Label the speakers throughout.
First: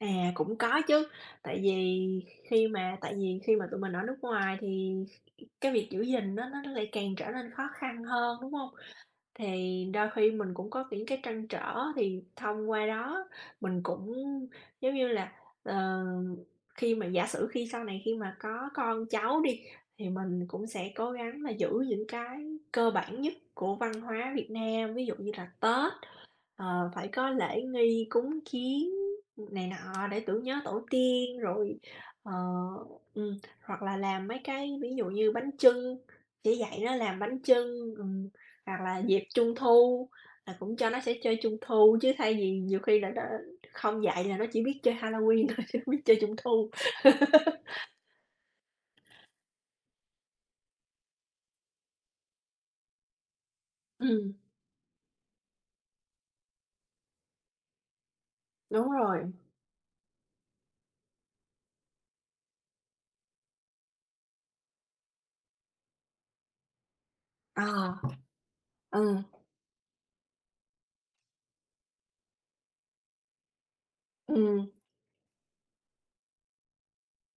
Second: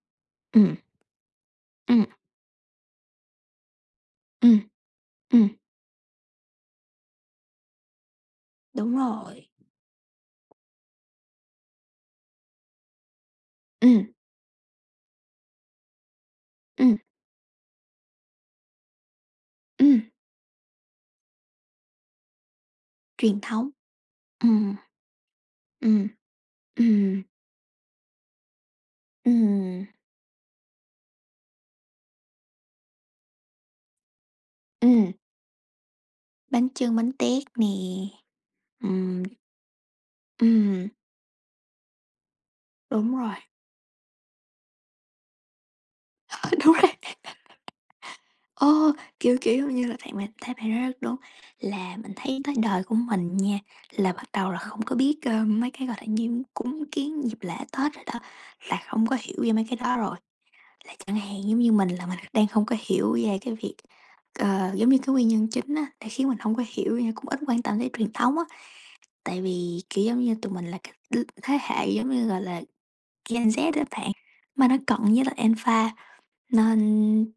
Speaker 1: À, cũng
Speaker 2: Ừm.
Speaker 1: có chứ, tại vì
Speaker 2: Ừm.
Speaker 1: khi mà tại vì khi mà tụi mình ở nước ngoài
Speaker 2: Ừm.
Speaker 1: thì
Speaker 2: Ừm.
Speaker 1: cái việc giữ gìn á nó nó lại càng trở nên khó khăn hơn, đúng hông?
Speaker 2: Đúng rồi.
Speaker 1: Thì đôi khi mình cũng có những cái trăn trở, thì thông qua đó mình
Speaker 2: Ừm.
Speaker 1: cũng, giống như là, ờ khi
Speaker 2: Ừm.
Speaker 1: mà giả sử khi sau này khi mà có con cháu đi,
Speaker 2: Ừm.
Speaker 1: thì mình cũng sẽ cố gắng là giữ những cái cơ bản nhất
Speaker 2: Truyền thống.
Speaker 1: của văn hóa Việt
Speaker 2: Ừm.
Speaker 1: Nam. Ví dụ như là Tết,
Speaker 2: Ừm.
Speaker 1: ờ, phải
Speaker 2: Ừm.
Speaker 1: có lễ nghi, cúng kiếng này
Speaker 2: Ừm.
Speaker 1: nọ để tưởng nhớ tổ tiên, rồi, ờ ừm, hoặc là làm mấy cái ví dụ
Speaker 2: Ừm.
Speaker 1: như bánh chưng, chỉ
Speaker 2: Bánh
Speaker 1: dạy nó
Speaker 2: chưng, bánh
Speaker 1: làm bánh
Speaker 2: tét nè.
Speaker 1: chưng, ừm, hoặc là
Speaker 2: Ừm.
Speaker 1: dịp Trung thu là cũng
Speaker 2: Ừm.
Speaker 1: cho nó sẽ chơi Trung thu chứ thay vì nhiều khi là
Speaker 2: Đúng
Speaker 1: nó
Speaker 2: rồi.
Speaker 1: không dạy là nó chỉ biết chơi Halloween thôi, chứ không biết chơi Trung
Speaker 2: Ơ,
Speaker 1: thu.
Speaker 2: đúng rồi. Ơ, kiểu, kiểu như là, [unintelligible] thấy bạn nói rất đúng, là mình thấy tới đời của mình nha, là bắt
Speaker 1: Ừm.
Speaker 2: đầu là không có biết, ờ, mấy cái, gọi là, như cúng kiếng dịp lễ Tết rồi đó, là
Speaker 1: Đúng
Speaker 2: không có
Speaker 1: rồi.
Speaker 2: hiểu về mấy cái đó rồi. Là chẳng hạn giống như mình là mình đang hông có hiểu về cái việc, ờ, giống như cái nguyên nhân chính á, đã khiến mình hông có hiểu như cũng ít quan tâm tới
Speaker 1: À.
Speaker 2: truyền thống á,
Speaker 1: Ừ.
Speaker 2: tại vì, kiểu, giống như tụi mình là cắt đ thế hệ giống như, gọi là, Gen Z á bạn, mà
Speaker 1: Ừm.
Speaker 2: nó cận với lại Alpha nên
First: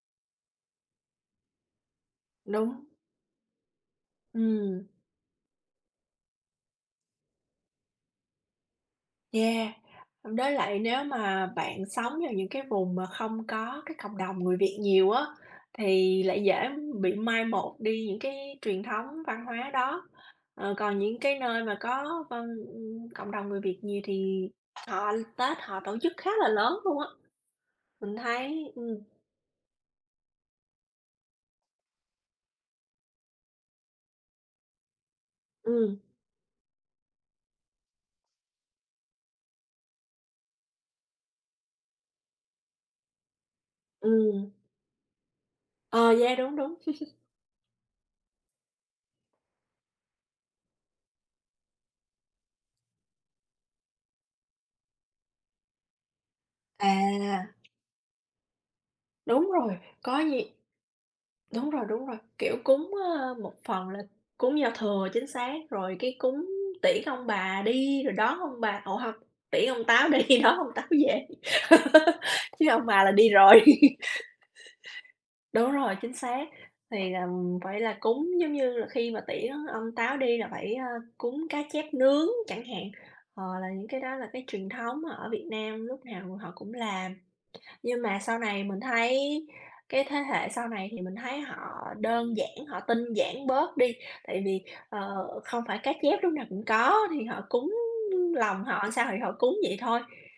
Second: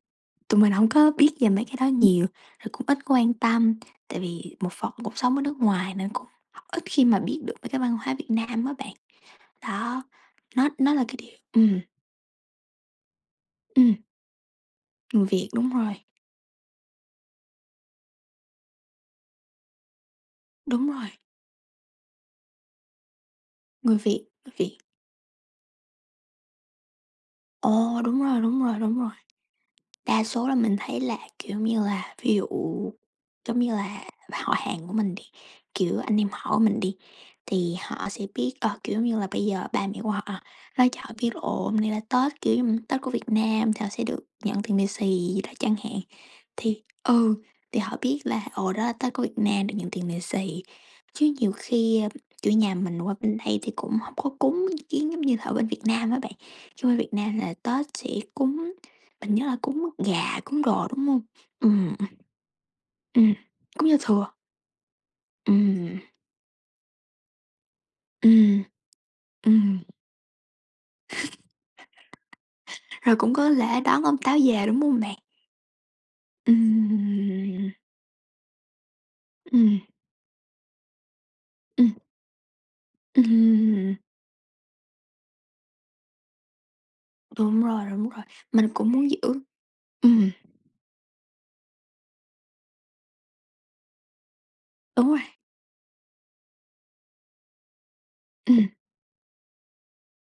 Speaker 2: tụi mình hông có biết về mấy cái đó nhiều. Rồi
Speaker 1: Đúng.
Speaker 2: cũng ít quan tâm, tại vì một
Speaker 1: Ừm.
Speaker 2: phần cuộc sống ở nước ngoài nên cũng ít khi mà biết được mấy cái văn hóa Việt Nam á bạn.
Speaker 1: Yeah,
Speaker 2: Đó,
Speaker 1: đối
Speaker 2: nó
Speaker 1: lại
Speaker 2: nó
Speaker 1: nếu
Speaker 2: là cái điều
Speaker 1: mà
Speaker 2: ừm.
Speaker 1: bạn sống vào những cái vùng mà không có
Speaker 2: Ừm.
Speaker 1: cái cộng đồng người Việt nhiều á,
Speaker 2: Người Việt, đúng rồi.
Speaker 1: thì lại dễ, ưm, bị mai một đi những cái truyền thống văn hóa đó. Ờ,
Speaker 2: Đúng
Speaker 1: còn
Speaker 2: rồi.
Speaker 1: những cái nơi mà có văn, ưm, cộng đồng người Việt
Speaker 2: Người
Speaker 1: nhiều
Speaker 2: Việt,
Speaker 1: thì
Speaker 2: [unintelligible] Việt.
Speaker 1: họ Tết họ tổ chức khá là lớn luôn á,
Speaker 2: Ồ,
Speaker 1: mình
Speaker 2: đúng rồi, đúng
Speaker 1: thấy
Speaker 2: rồi,
Speaker 1: ừm.
Speaker 2: đúng rồi. Đa số là mình thấy là, kiểu như là, ví dụ, giống như là, họ hàng của mình đi, kiểu,
Speaker 1: Ừm.
Speaker 2: anh em họ mình đi, thì họ sẽ biết, ờ, kiểu, giống như là, bây giờ ba mẹ của họ nói cho họ biết là ồ, hôm nay là Tết, kiểu như, Tết của Việt Nam thì họ sẽ được
Speaker 1: Ừm.
Speaker 2: nhận tiền lì xì gì đó chẳng hạn.
Speaker 1: Ờ, yeah, đúng, đúng.
Speaker 2: Thì, ừ, thì họ biết là ồ, đó là Tết của Việt Nam được nhận tiền lì xì, chứ nhiều khi, a, kiểu, nhà mình qua bên đây thì cũng hông có cúng kiếng giống như là ở bên Việt Nam á bạn, chứ qua Việt Nam
Speaker 1: À!
Speaker 2: là Tết sẽ cúng, mình nhớ
Speaker 1: Đúng
Speaker 2: là
Speaker 1: rồi,
Speaker 2: cúng
Speaker 1: có nh
Speaker 2: gà, cúng đồ, đúng hông?
Speaker 1: đúng rồi,
Speaker 2: Ừm,
Speaker 1: đúng
Speaker 2: ừm.
Speaker 1: rồi, kiểu, cúng, ờ,
Speaker 2: Ừm.
Speaker 1: một phần
Speaker 2: Cúng
Speaker 1: là
Speaker 2: Giao thừa.
Speaker 1: cúng giao thừa, chính xác, rồi
Speaker 2: Ừm.
Speaker 1: cái cúng tiễn ông bà đi, rồi đón ông
Speaker 2: Ừm.
Speaker 1: bà ủa hông, tiễn
Speaker 2: Ừm.
Speaker 1: ông Táo đi, đón ông Táo về. Chứ ông bà là
Speaker 2: Rồi
Speaker 1: đi
Speaker 2: cũng có
Speaker 1: rồi.
Speaker 2: lễ đón ông Táo về đúng hông bạn?
Speaker 1: Đúng rồi, chính xác, thì, ừm,
Speaker 2: Ừm.
Speaker 1: phải là cúng, giống như là, khi mà tiễn
Speaker 2: Ừm.
Speaker 1: ông Táo đi là phải, à, cúng cá
Speaker 2: Ừm.
Speaker 1: chép nướng chẳng hạn, ờ, là những
Speaker 2: Ừm.
Speaker 1: cái đó là cái truyền thống ở Việt Nam lúc nào họ cũng làm.
Speaker 2: Đúng rồi,
Speaker 1: Nhưng
Speaker 2: đúng
Speaker 1: mà
Speaker 2: rồi,
Speaker 1: sau này
Speaker 2: mình
Speaker 1: mình
Speaker 2: cũng muốn giữ.
Speaker 1: thấy cái thế
Speaker 2: Ừm.
Speaker 1: hệ sau này thì mình thấy họ đơn giản, họ tinh giản bớt đi, tại vì,
Speaker 2: Đúng
Speaker 1: ờ,
Speaker 2: rồi.
Speaker 1: không phải cá chép lúc nào cũng có, thì họ cúng lòng
Speaker 2: Ừm.
Speaker 1: họ sao thì họ cúng vậy thôi.